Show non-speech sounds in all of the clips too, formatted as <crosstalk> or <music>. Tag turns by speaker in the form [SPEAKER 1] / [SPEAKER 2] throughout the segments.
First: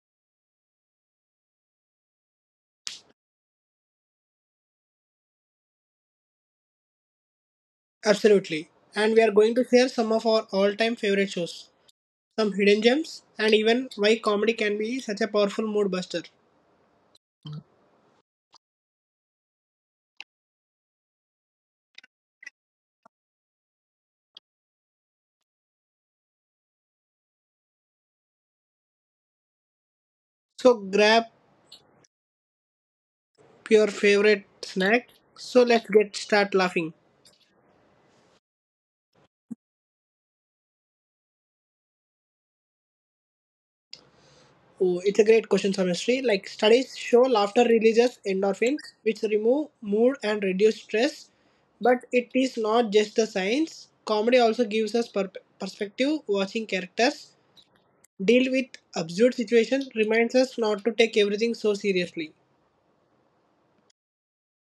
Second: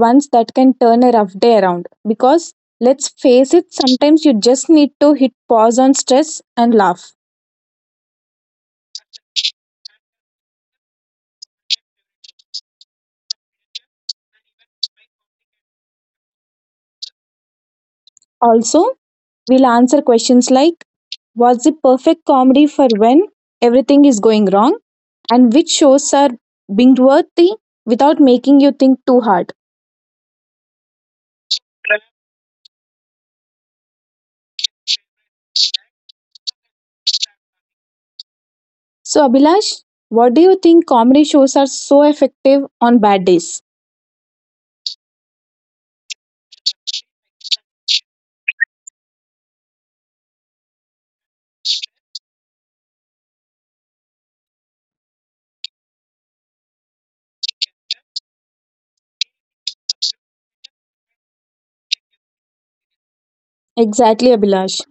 [SPEAKER 1] ones that can turn a rough day around. Because let's face it, sometimes you just need to hit pause on stress and laugh.
[SPEAKER 2] Absolutely. And we are going to share some of our all-time favorite shows, some hidden gems, and even why comedy can be such a powerful mood buster.
[SPEAKER 1] Also, we'll answer questions like, what's the perfect comedy for when everything is going wrong? And which shows are binge-worthy without making you think too hard.
[SPEAKER 2] So grab your favorite snack. So let's get start laughing.
[SPEAKER 1] So, Abhilash, what do you think comedy shows are so effective on bad days?
[SPEAKER 2] Oh, it's a great question, honestly. Like studies show laughter releases endorphins, which remove mood and reduce stress. But it is not just the science. Comedy also gives us perspective. Watching characters deal with absurd situations reminds us not to take everything so seriously.
[SPEAKER 1] Exactly, Abhilash.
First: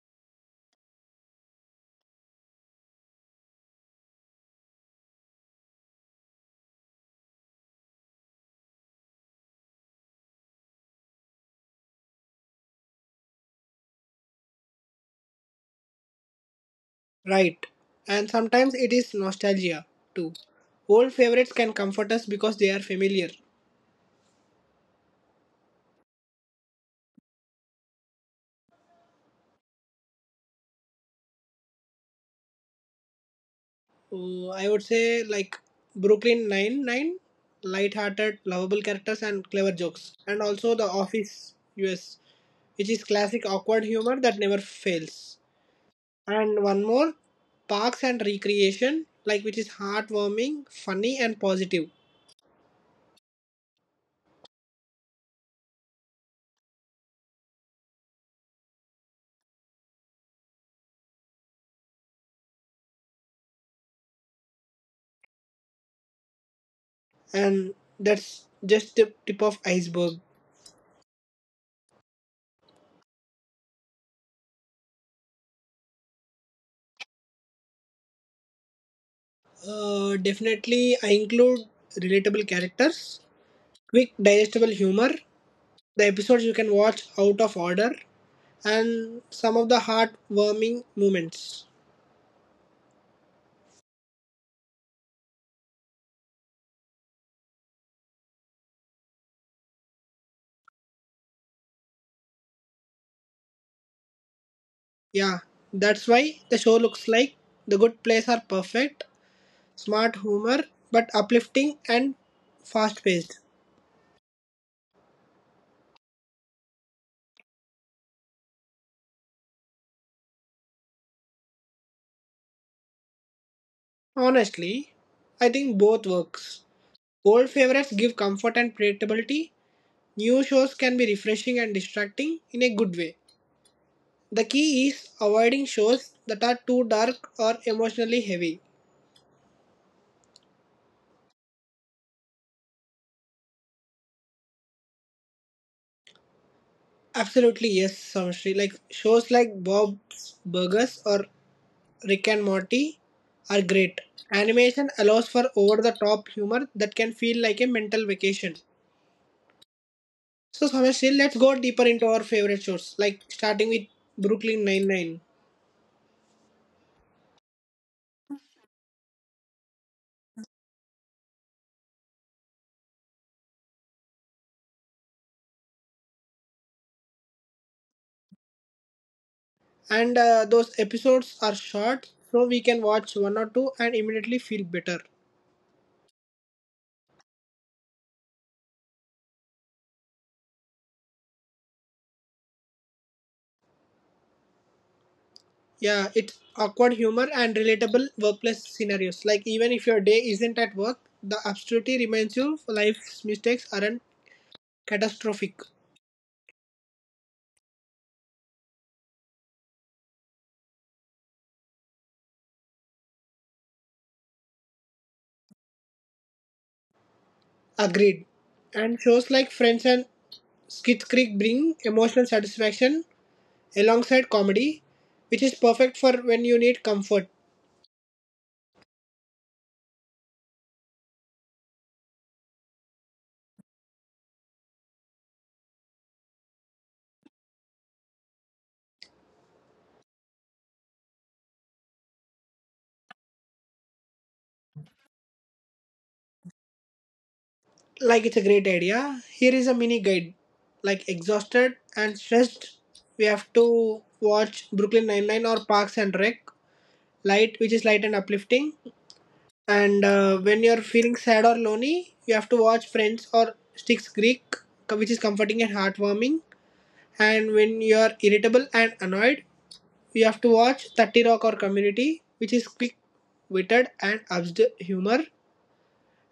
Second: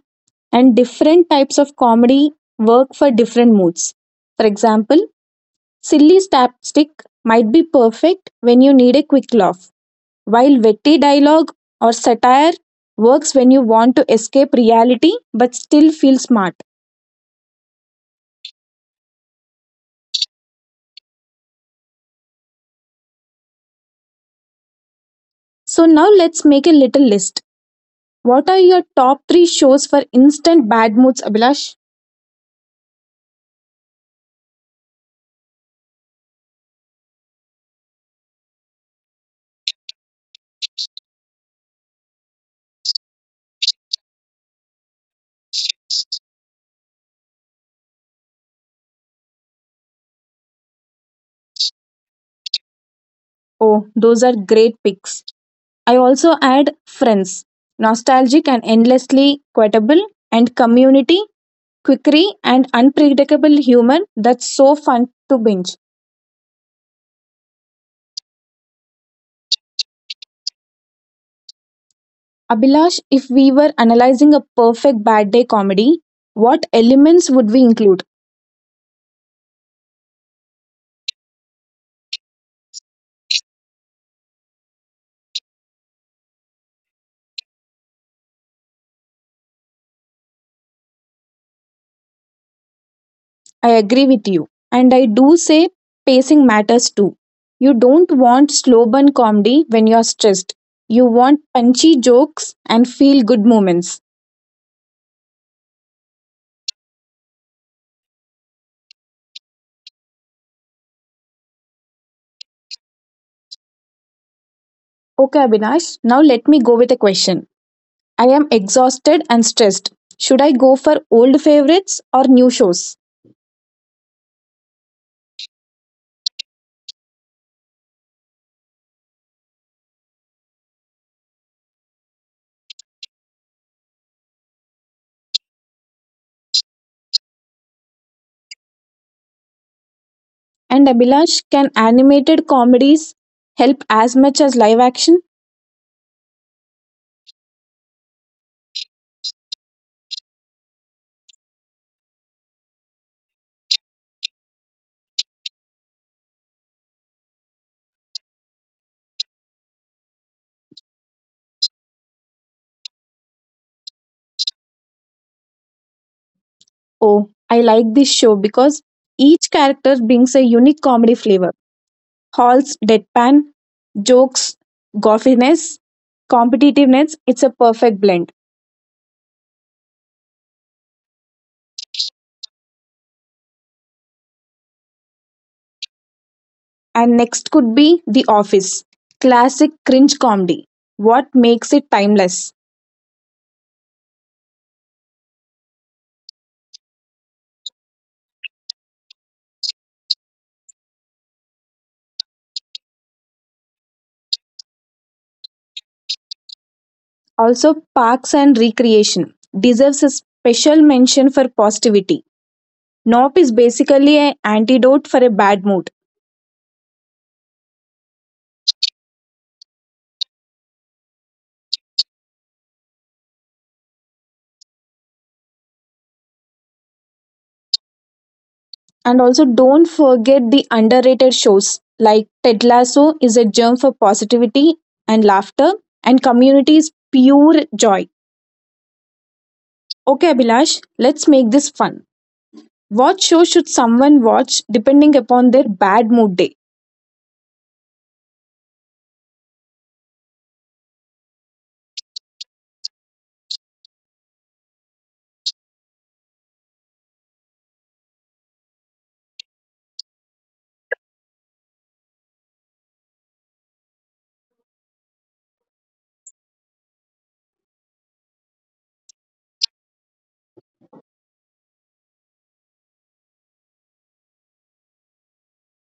[SPEAKER 1] And different types of comedy work for different moods. For example, silly slapstick might be perfect when you need a quick laugh, while witty dialogue or satire works when you want to escape reality but still feel smart.
[SPEAKER 2] Right. And sometimes it is nostalgia too. Old favorites can comfort us because they are familiar.
[SPEAKER 1] So now let's make a little list. What are your top 3 shows for instant bad moods, Abhilash?
[SPEAKER 2] I would say like Brooklyn Nine Nine, light-hearted, lovable characters and clever jokes, and also The Office U.S., which is classic awkward humor that never fails. And one more, Parks and Recreation, like which is heartwarming, funny, and positive.
[SPEAKER 1] Oh, those are great picks. I also add Friends, nostalgic and endlessly quotable, and Community, quirky and unpredictable humor that's so fun to binge.
[SPEAKER 2] And that's just the tip of iceberg.
[SPEAKER 1] Abhilash, if we were analyzing a perfect bad day comedy, what elements would we include?
[SPEAKER 2] Definitely, I include relatable characters, quick digestible humor, the episodes you can watch out of order, and some of the heartwarming moments.
[SPEAKER 1] I agree with you. And I do say pacing matters too. You don't want slow burn comedy when you're stressed. You want punchy jokes and feel good moments.
[SPEAKER 2] Yeah, that's why the show looks like the good plays are perfect, smart humor, but uplifting and fast paced.
[SPEAKER 1] Okay, Abhinash, now let me go with a question. I am exhausted and stressed. Should I go for old favorites or new shows?
[SPEAKER 2] Honestly, I think both works. Old favorites give comfort and predictability. New shows can be refreshing and distracting in a good way. The key is avoiding shows that are too dark or emotionally heavy.
[SPEAKER 1] And Abhilash, can animated comedies help as much as live action?
[SPEAKER 2] Absolutely, yes, Samshri. Like shows like Bob's Burgers or Rick and Morty are great. Animation allows for over the top humor that can feel like a mental vacation. So, Samshri, let's go deeper into our favorite shows, like starting with Brooklyn Nine-Nine.
[SPEAKER 1] Oh, I like this show because each character brings a unique comedy flavor. Hall's deadpan, jokes, goffiness, competitiveness, it's a perfect blend.
[SPEAKER 2] And those episodes are short, so we can watch one or two and immediately feel better.
[SPEAKER 1] And next could be The Office, classic cringe comedy. What makes it timeless?
[SPEAKER 2] Yeah, it's awkward humor and relatable workplace scenarios. Like even if your day isn't at work, the absurdity reminds you life's mistakes aren't catastrophic.
[SPEAKER 1] Also, Parks and Recreation deserves a special mention for positivity. Nope is basically an antidote for a bad mood.
[SPEAKER 2] Agreed. And shows like Friends and Schitt's Creek bring emotional satisfaction alongside comedy, which is perfect for when you need comfort.
[SPEAKER 1] And also, don't forget the underrated shows like Ted Lasso is a germ for positivity and laughter, and Community is pure joy. Okay, Abhilash, let's make this fun. What show should someone watch depending upon their bad mood day?
[SPEAKER 2] Like it's a great idea. Here is a mini guide. Like exhausted and stressed, we have to watch Brooklyn Nine Nine or Parks and Rec. Light, which is light and uplifting. And when you're feeling sad or lonely, you have to watch Friends or Styx Greek, which is comforting and heartwarming. And when you're irritable and annoyed, you have to watch 30 Rock or Community, which is quick witted and absurd humor.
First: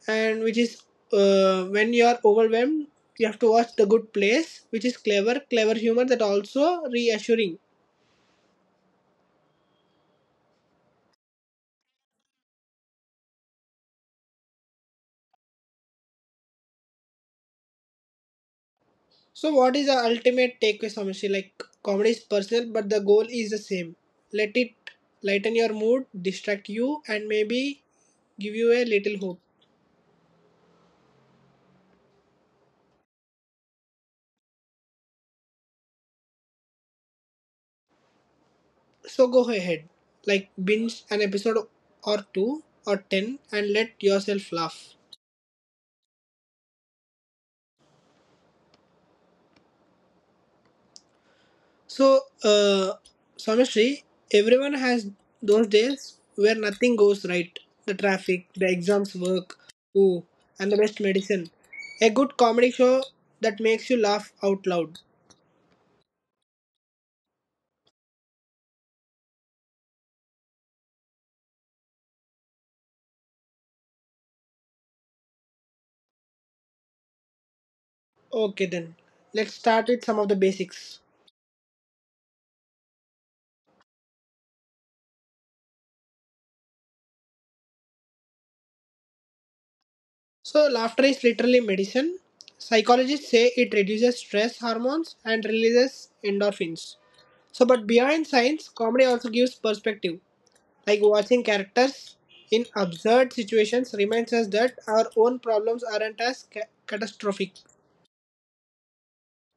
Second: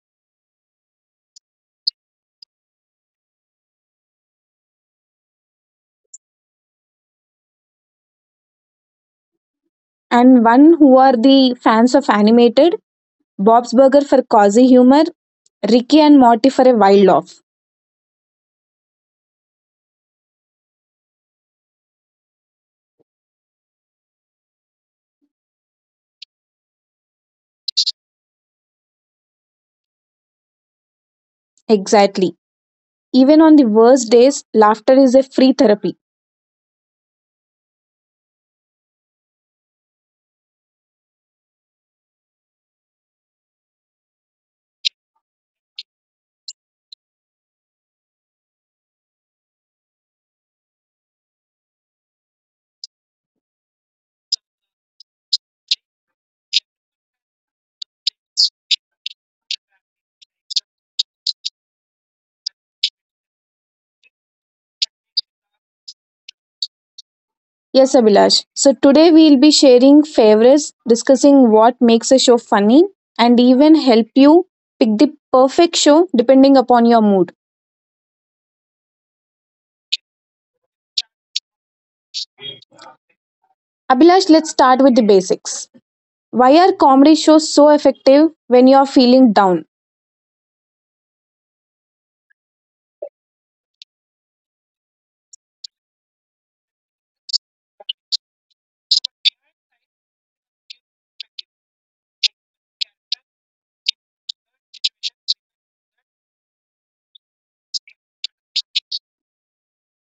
[SPEAKER 2] And which is When you're overwhelmed, you have to watch The Good Place, which is clever, clever humor that also reassuring.
[SPEAKER 1] And one who are the fans of animated, Bob's Burger for cozy humor, Ricky and Morty for a wild laugh.
[SPEAKER 2] So, what is the ultimate takeaway, Samshi? Like, comedy is personal, but the goal is the same. Let it lighten your mood, distract you, and maybe give you a little hope.
[SPEAKER 1] Exactly. Even on the worst days, laughter is a free therapy.
[SPEAKER 2] So, go ahead, like, binge an episode or two or ten and let yourself laugh. So, Samshi, everyone has those days where nothing goes right, the traffic, the exams work, ooh, and the best medicine. A good comedy show that makes you laugh out loud.
[SPEAKER 1] Yes, Abhilash. So today we'll be sharing favorites, discussing what makes a show funny, and even help you pick the perfect show depending upon your mood.
[SPEAKER 2] Okay, then let's start with some of the basics.
[SPEAKER 1] Abhilash, let's start with the basics. Why are comedy shows so effective when you are feeling down?
[SPEAKER 2] So, laughter is literally medicine. Psychologists say it reduces stress hormones and releases endorphins. So, but beyond science, comedy also gives perspective. Like watching characters in absurd situations reminds us that our own problems aren't as catastrophic.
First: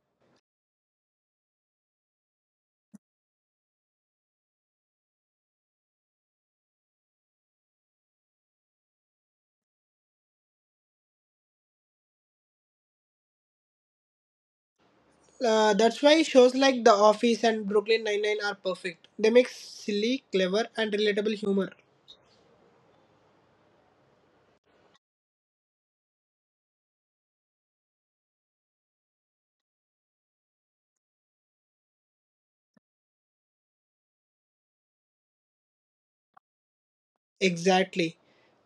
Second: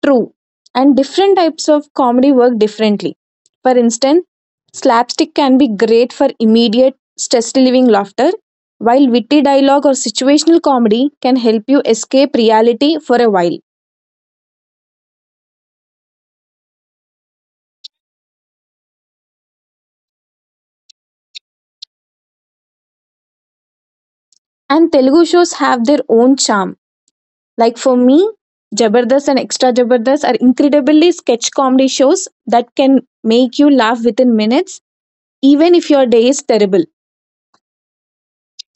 [SPEAKER 1] True. And different types of comedy work differently. For instance, slapstick can be great for immediate stress relieving laughter, while witty dialogue or situational comedy can help you escape reality for a while.
[SPEAKER 2] That's why shows like The Office and Brooklyn Nine-Nine are perfect. They make silly, clever, and relatable humor.
[SPEAKER 1] And Telugu shows have their own charm. Like for me, Jabardast and Extra Jabardast are incredibly sketch comedy shows that can make you laugh within minutes, even if your day is terrible.
[SPEAKER 2] Exactly.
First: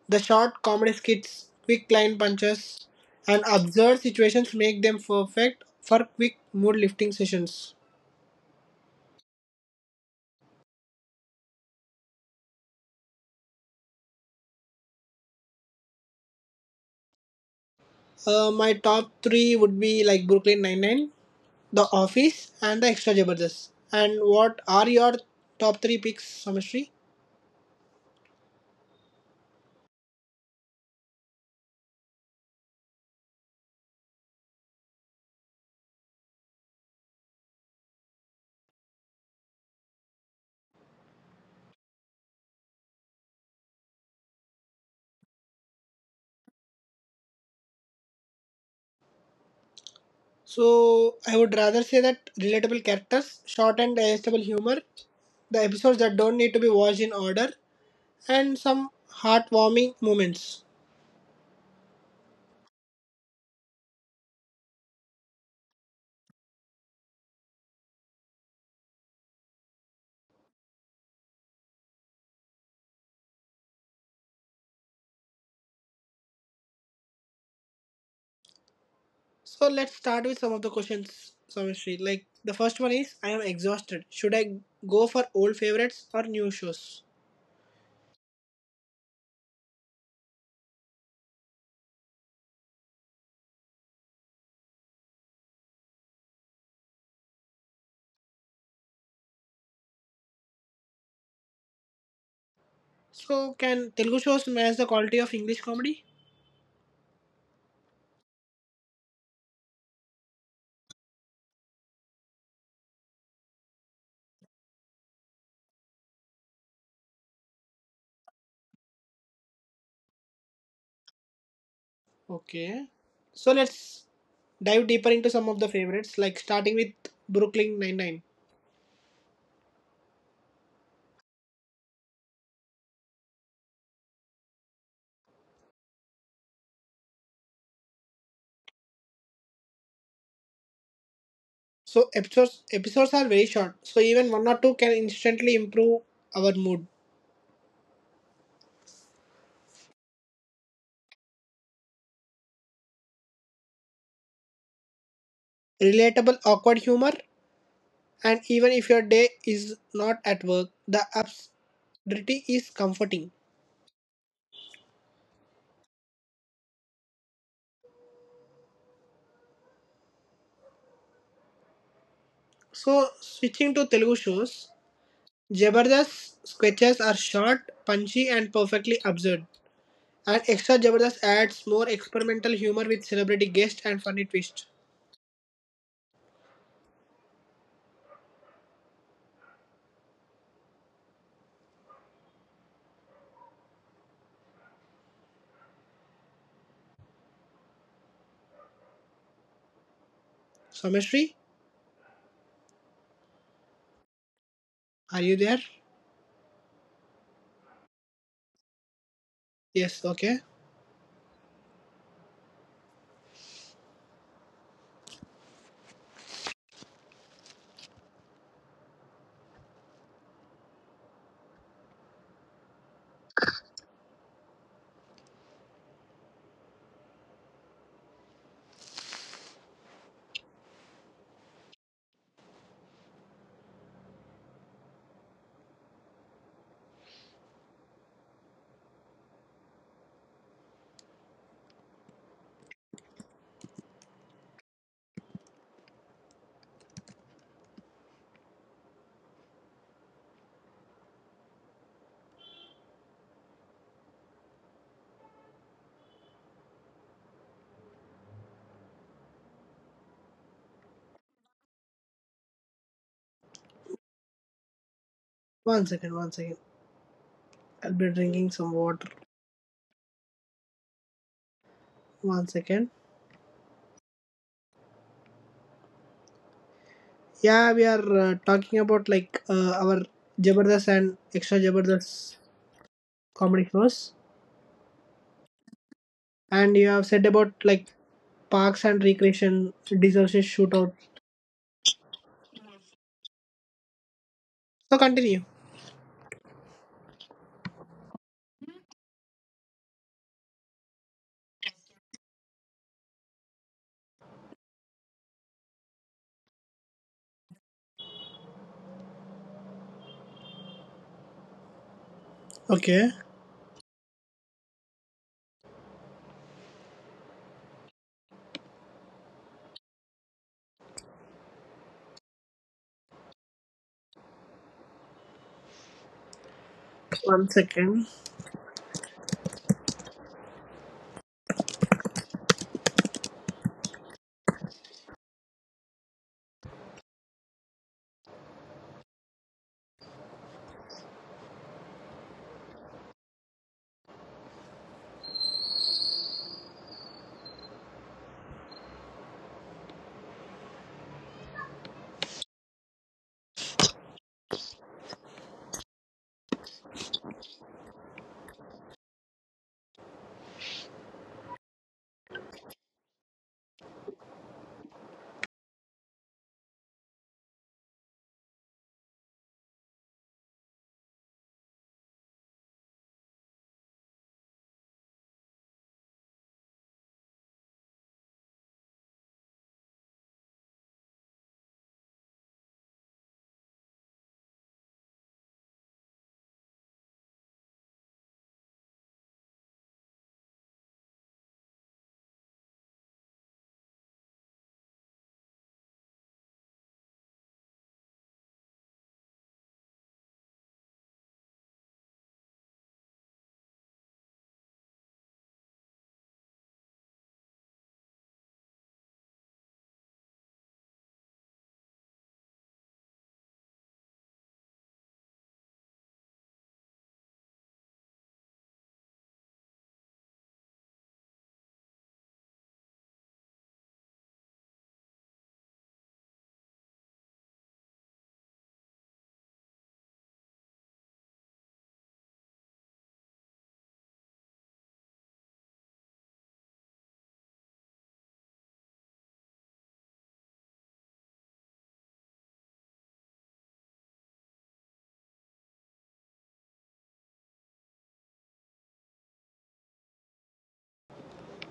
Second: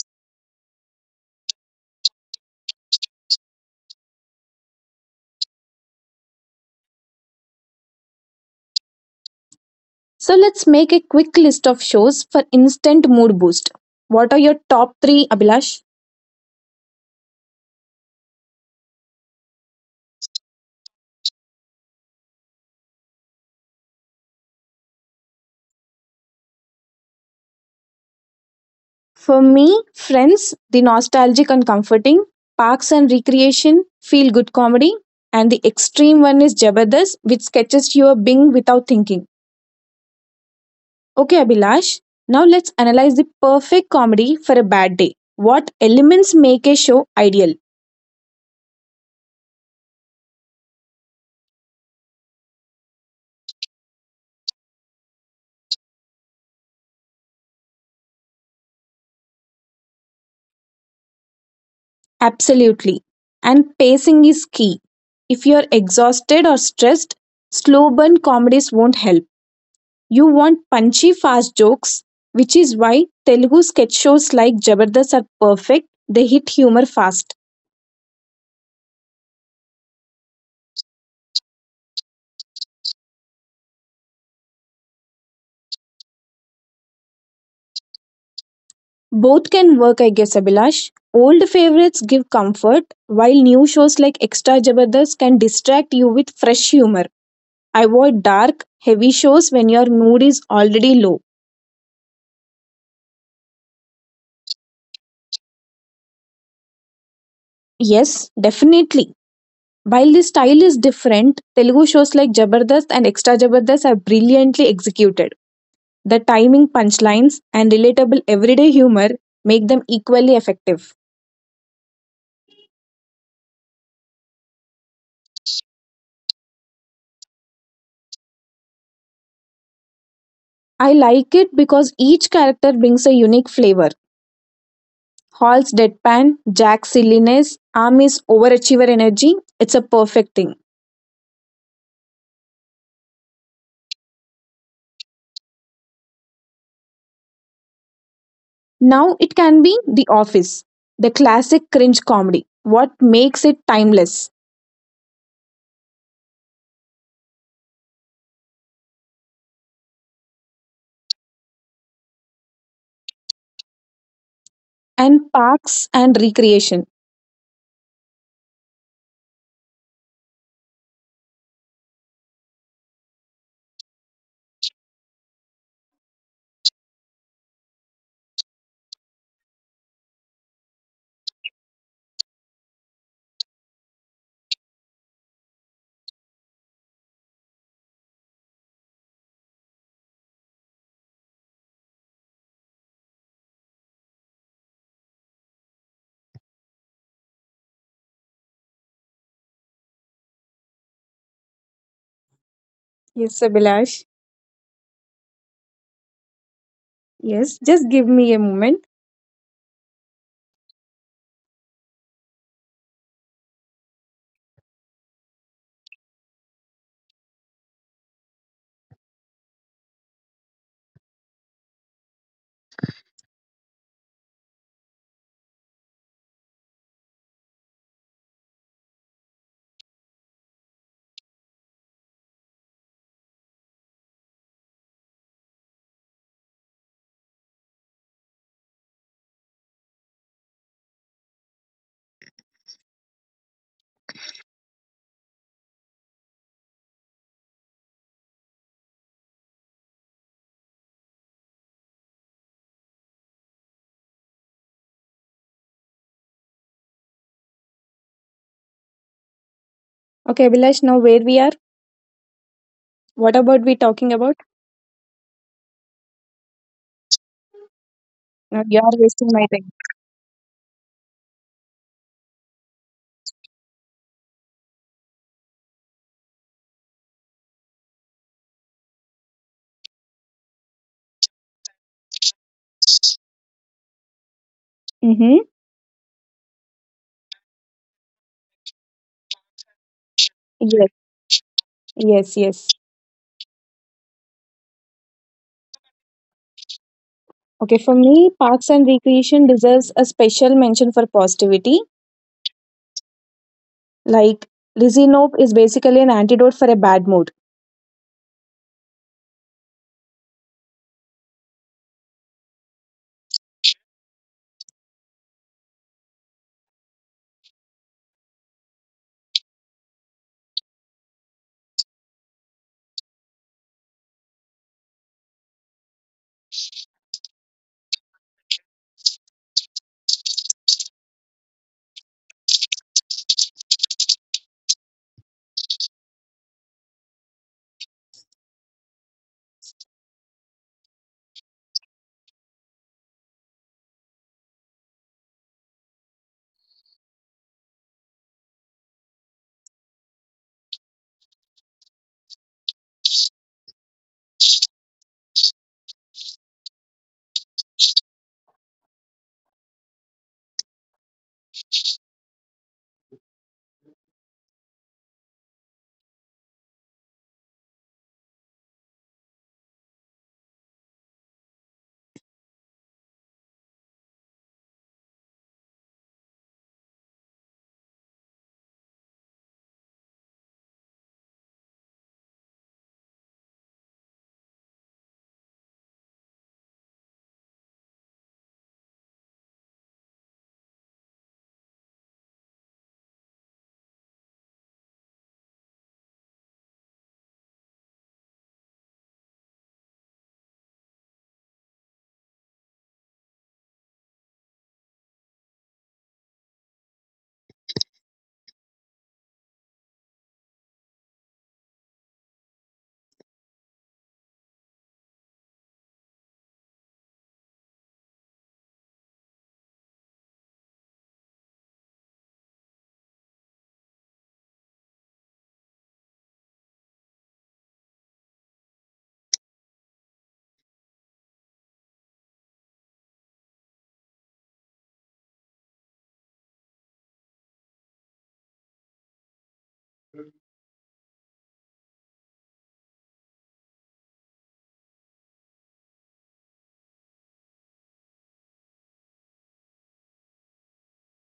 [SPEAKER 2] The short comedy skits, quick line punches, and absurd situations make them perfect for quick mood lifting sessions.
[SPEAKER 1] So let's make a quick list of shows for instant mood boost. What are your top three, Abhilash?
[SPEAKER 2] My top three would be like Brooklyn Nine-Nine, The Office, and The Extra Jabardast. And what are your top three picks, Samashri?
[SPEAKER 1] For me, Friends, the nostalgic and comforting, Parks and Recreation, feel good comedy, and the extreme one is Jabardast, which sketches you a bing without thinking. Okay, Abhilash, now let's analyze the perfect comedy for a bad day. What elements make a show ideal?
[SPEAKER 2] So I would rather say that relatable characters, short and digestible humor, the episodes that don't need to be watched in order, and some heartwarming moments.
[SPEAKER 1] Absolutely. And pacing is key. If you're exhausted or stressed, slow burn comedies won't help. You want punchy, fast jokes, which is why Telugu sketch shows like Jabardast are perfect. They hit humor fast.
[SPEAKER 2] So let's start with some of the questions, Samishri. Like the first one is, I am exhausted. Should I go for old favorites or new shows?
[SPEAKER 1] Both can work, I guess, Abhilash. Old favorites give comfort, while new shows like Extra Jabardast can distract you with fresh humor. Avoid dark, heavy shows when your mood is already low.
[SPEAKER 2] So can Telugu shows match the quality of English comedy?
[SPEAKER 1] Yes, definitely. While the style is different, Telugu shows like Jabardast and Extra Jabardast are brilliantly executed. The timing, punchlines, and relatable everyday humor make them equally effective.
[SPEAKER 2] Okay. So let's dive deeper into some of the favorites, like starting with Brooklyn Nine Nine.
[SPEAKER 1] I like it because each character brings a unique flavor. Hall's deadpan, Jack's silliness, Ami's overachiever energy, it's a perfect thing.
[SPEAKER 2] So episodes are very short, so even one or two can instantly improve our mood.
[SPEAKER 1] Now it can be The Office, the classic cringe comedy. What makes it timeless?
[SPEAKER 2] Relatable, awkward humor, and even if your day is not at work, the absurdity is comforting.
[SPEAKER 1] And Parks and Recreation.
[SPEAKER 2] So, switching to Telugu shows, Jabardast sketches are short, punchy, and perfectly absurd. And Extra Jabardast adds more experimental humor with celebrity guests and funny twist. Samashri,
[SPEAKER 1] Yes, Abhilash.
[SPEAKER 2] are you there?
[SPEAKER 1] Yes, just give me a moment.
[SPEAKER 2] Yes, okay.
[SPEAKER 1] Okay, Abhilash, now where we are? What about we talking about?
[SPEAKER 2] One second, one second. I'll be drinking some
[SPEAKER 1] Now you
[SPEAKER 2] water.
[SPEAKER 1] are wasting my time.
[SPEAKER 2] One second. Yeah, we are talking about our Jabardast and Extra Jabardast comedy shows.
[SPEAKER 1] Mm-hmm.
[SPEAKER 2] And you have said about like parks and recreation, disasters shootout.
[SPEAKER 1] Yes, yes, yes.
[SPEAKER 2] So continue.
[SPEAKER 1] Okay, for me, Parks and Recreation deserves a special mention for positivity. Like, Lizzie Nope is basically an antidote for a bad mood.
[SPEAKER 2] Okay, one second.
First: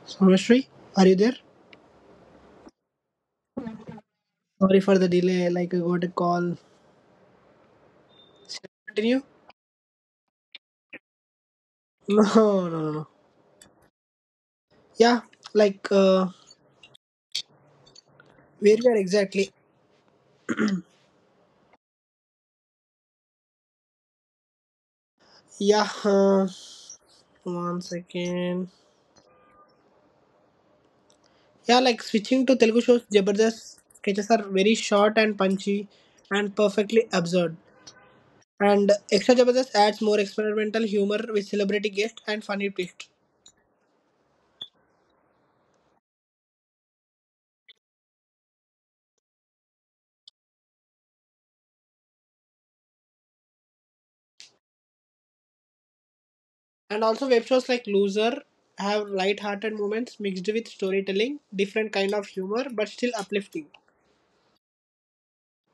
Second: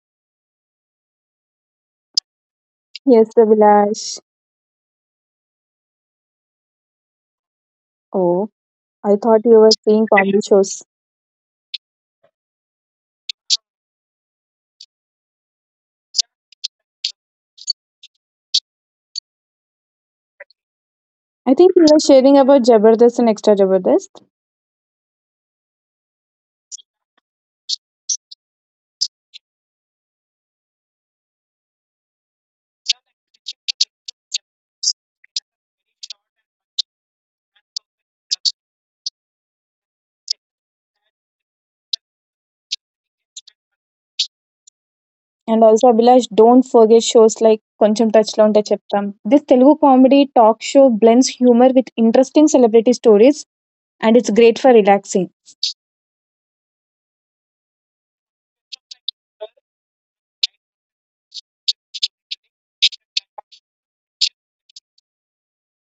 [SPEAKER 2] Someshri, are you there?
[SPEAKER 1] Yes, Abhilash.
[SPEAKER 2] Sorry for the delay. Like I got a call.
[SPEAKER 1] Oh,
[SPEAKER 2] Shall I
[SPEAKER 1] I
[SPEAKER 2] continue?
[SPEAKER 1] thought you were seeing comedy shows.
[SPEAKER 2] No, no, no, no. Yeah, like uh, where we are exactly.
[SPEAKER 1] I think we were sharing about Jabardast and Extra Jabardast.
[SPEAKER 2] Yeah, one second. Yeah, like switching to Telugu shows, Jabardast sketches are very short and punchy, and perfectly absurd. And Extra Jabardast adds more experimental humor with celebrity guests and funny twists.
[SPEAKER 1] And also, Abhilash, don't forget shows like Koncham Touchlo and Cheptam. This Telugu comedy talk show blends humor with interesting celebrity stories and it's great for relaxing.
[SPEAKER 2] And also web shows like Loser have light-hearted moments mixed with storytelling, different kind of humor, but still uplifting.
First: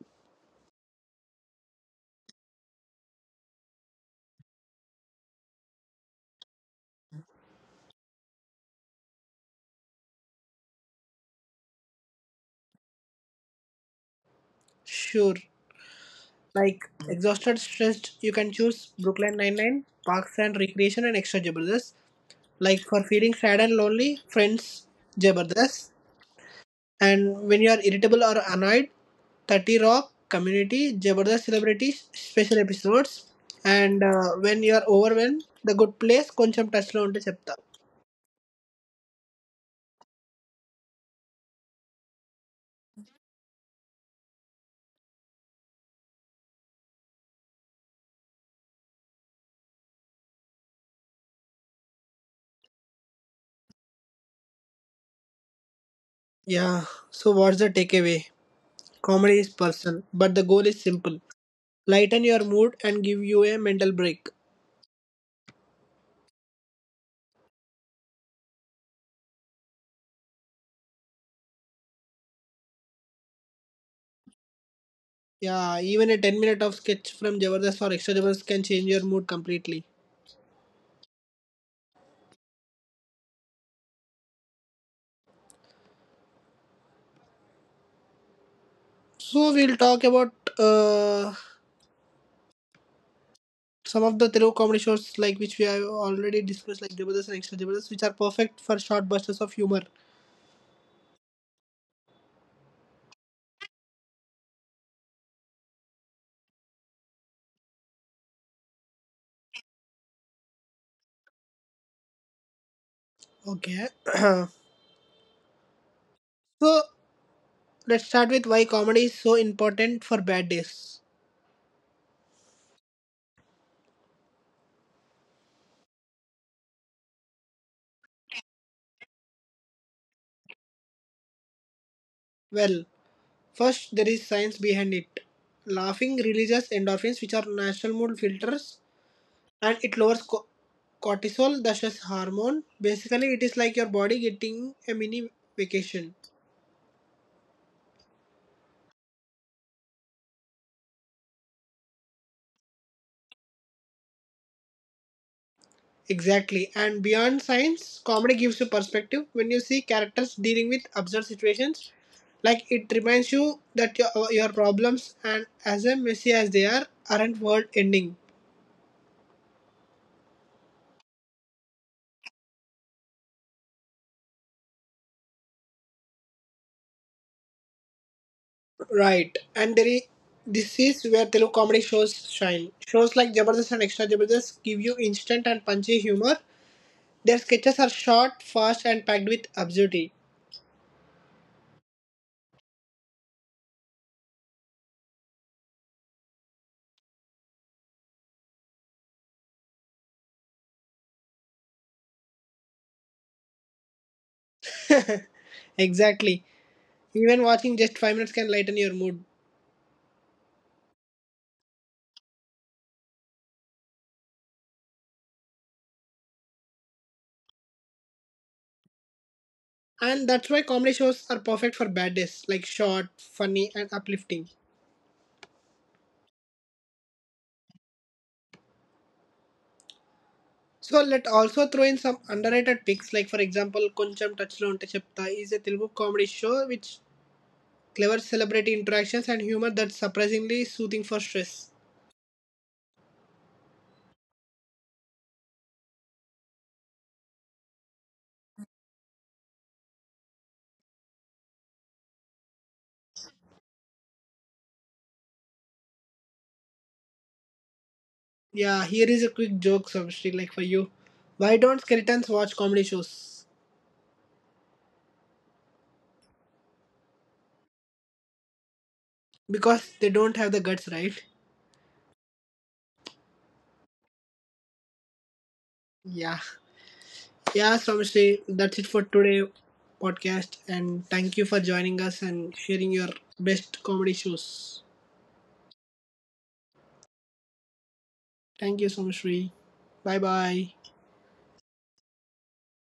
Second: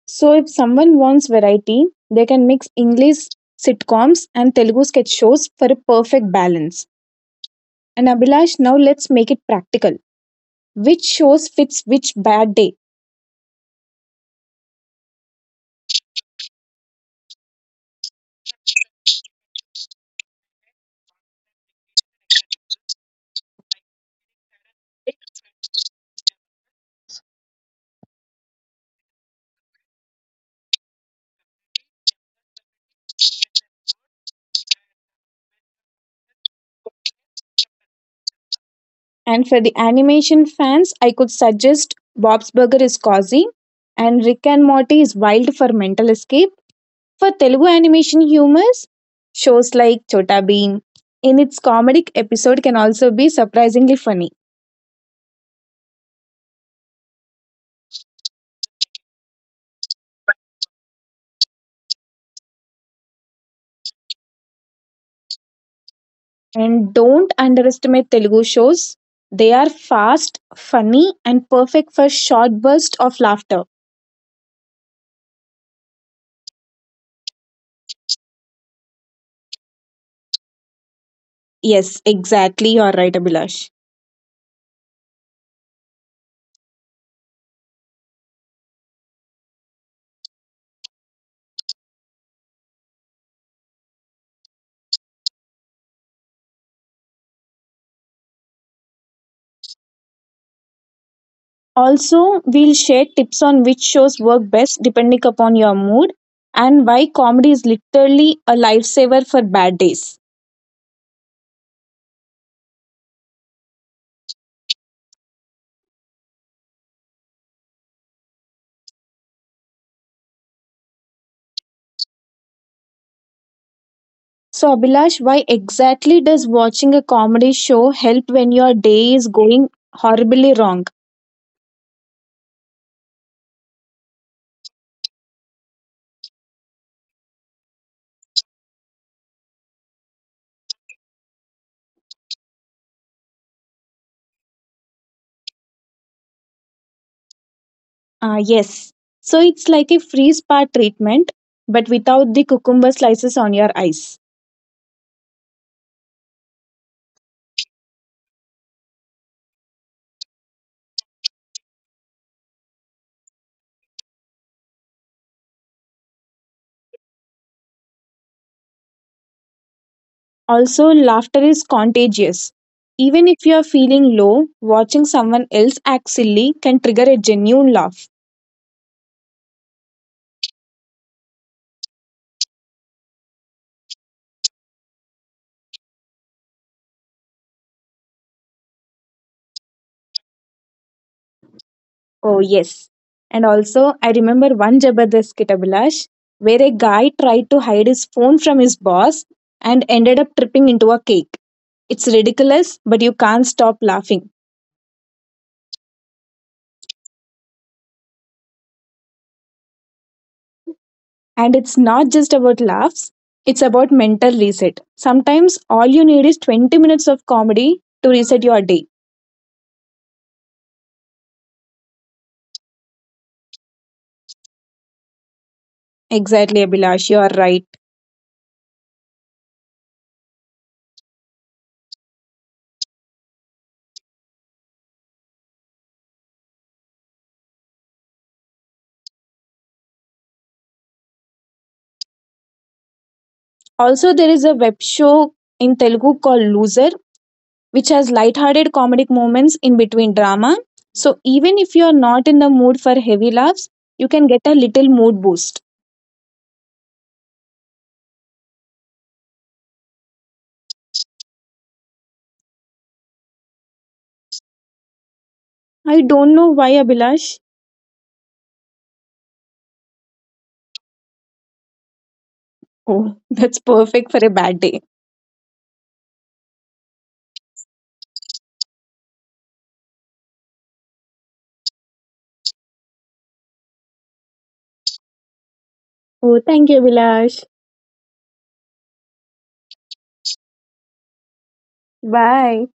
[SPEAKER 1] So, if someone wants variety, they can mix English sitcoms and Telugu sketch shows for a perfect balance. And Abhilash, now let's make it practical. Which shows fits which bad day?
[SPEAKER 2] Sure. Like Exhausted Stressed, you can choose Brooklyn Nine-Nine, Parks and Recreation and Extra Jabardast. Like for feeling sad and lonely, Friends, Jabardast. And when you are irritable or annoyed, 30 Rock, Community, Jabardast Celebrities, Special Episodes. And when you are overwhelm the good place కొంచెం టచ్లో ఉంటే చెప్తా.
[SPEAKER 1] And for the animation fans, I could suggest Bob's Burger is cozy and Rick and Morty is wild for mental escape. For Telugu animation humors, shows like Chota Bheem, in its comedic episode can also be surprisingly funny.
[SPEAKER 2] Yeah, so what's the takeaway? Comedy is personal, but the goal is simple, lighten your mood and give you a mental break.
[SPEAKER 1] And don't underestimate Telugu shows. They are fast, funny, and perfect for short bursts of laughter.
[SPEAKER 2] Yeah, even a 10 minute of sketch from Jabardast or Extra Jabardast can change your mood completely.
[SPEAKER 1] Yes, exactly. You're right, Abhilash.
[SPEAKER 2] So we'll talk about uh, some of the Telugu comedy shows like which we have already discussed like Jabardast and Extra Jabardast which are perfect for short bursts of humor.
[SPEAKER 1] Also, we'll share tips on which shows work best depending upon your mood and why comedy is literally a lifesaver for bad days.
[SPEAKER 2] Okay. <clears throat> So let's start with why comedy is so important for bad days.
[SPEAKER 1] So, Abhilash, why exactly does watching a comedy show help when your day is going horribly wrong?
[SPEAKER 2] Well, first, there is science behind it. Laughing releases endorphins, which are natural mood filters, and it lowers cortisol, the stress hormone. Basically, it is like your body getting a mini vacation.
[SPEAKER 1] Ah, yes. So, it's like a free spa treatment, but without the cucumber slices on your eyes.
[SPEAKER 2] Exactly. And beyond science, comedy gives you perspective. When you see characters dealing with absurd situations, like it reminds you that your problems and as messy as they are aren't world ending.
[SPEAKER 1] Also, laughter is contagious. Even if you are feeling low, watching someone else act silly can trigger a genuine laugh.
[SPEAKER 2] Right, this is where Telugu comedy shows shine. Shows like Jabardast and Extra Jabardast give you instant and punchy humor. Their sketches are short, fast, and packed with absurdity.
[SPEAKER 1] Oh, yes. And also, I remember one Jabardast skit, Abhilash, where a guy tried to hide his phone from his boss and ended up tripping into a cake. It's ridiculous, but you can't stop laughing.
[SPEAKER 2] <laughs> Exactly. Even watching just 5 minutes can lighten your mood.
[SPEAKER 1] And it's not just about laughs, it's about mental reset. Sometimes all you need is 20 minutes of comedy to reset your day.
[SPEAKER 2] And that's why comedy shows are perfect for bad days, like short, funny, and uplifting.
[SPEAKER 1] Exactly, Abhilash, you are right.
[SPEAKER 2] So let also throw in some underrated picks, like for example, Koncham Touchlo Unte Chepta is a Telugu comedy show which clever celebrity interactions and humor that's surprisingly soothing for stress.
[SPEAKER 1] Also, there is a web show in Telugu called Loser which has lighthearted comedic moments in between drama. So even if you're not in the mood for heavy laughs, you can get a little mood boost.
[SPEAKER 2] Yeah, here is a quick joke, Samshri, like for you. Why don't skeletons watch comedy shows?
[SPEAKER 1] I don't know why, Abhilash.
[SPEAKER 2] Because they don't have the guts, right?
[SPEAKER 1] Oh, <laughs> that's perfect for a bad day.
[SPEAKER 2] Yeah. Yeah, Samshri, that's it for today podcast and thank you for joining us and sharing your best comedy shows.
[SPEAKER 1] Oh, thank you, Abhilash.
[SPEAKER 2] Thank you, Samshri. Bye bye.
[SPEAKER 1] Bye.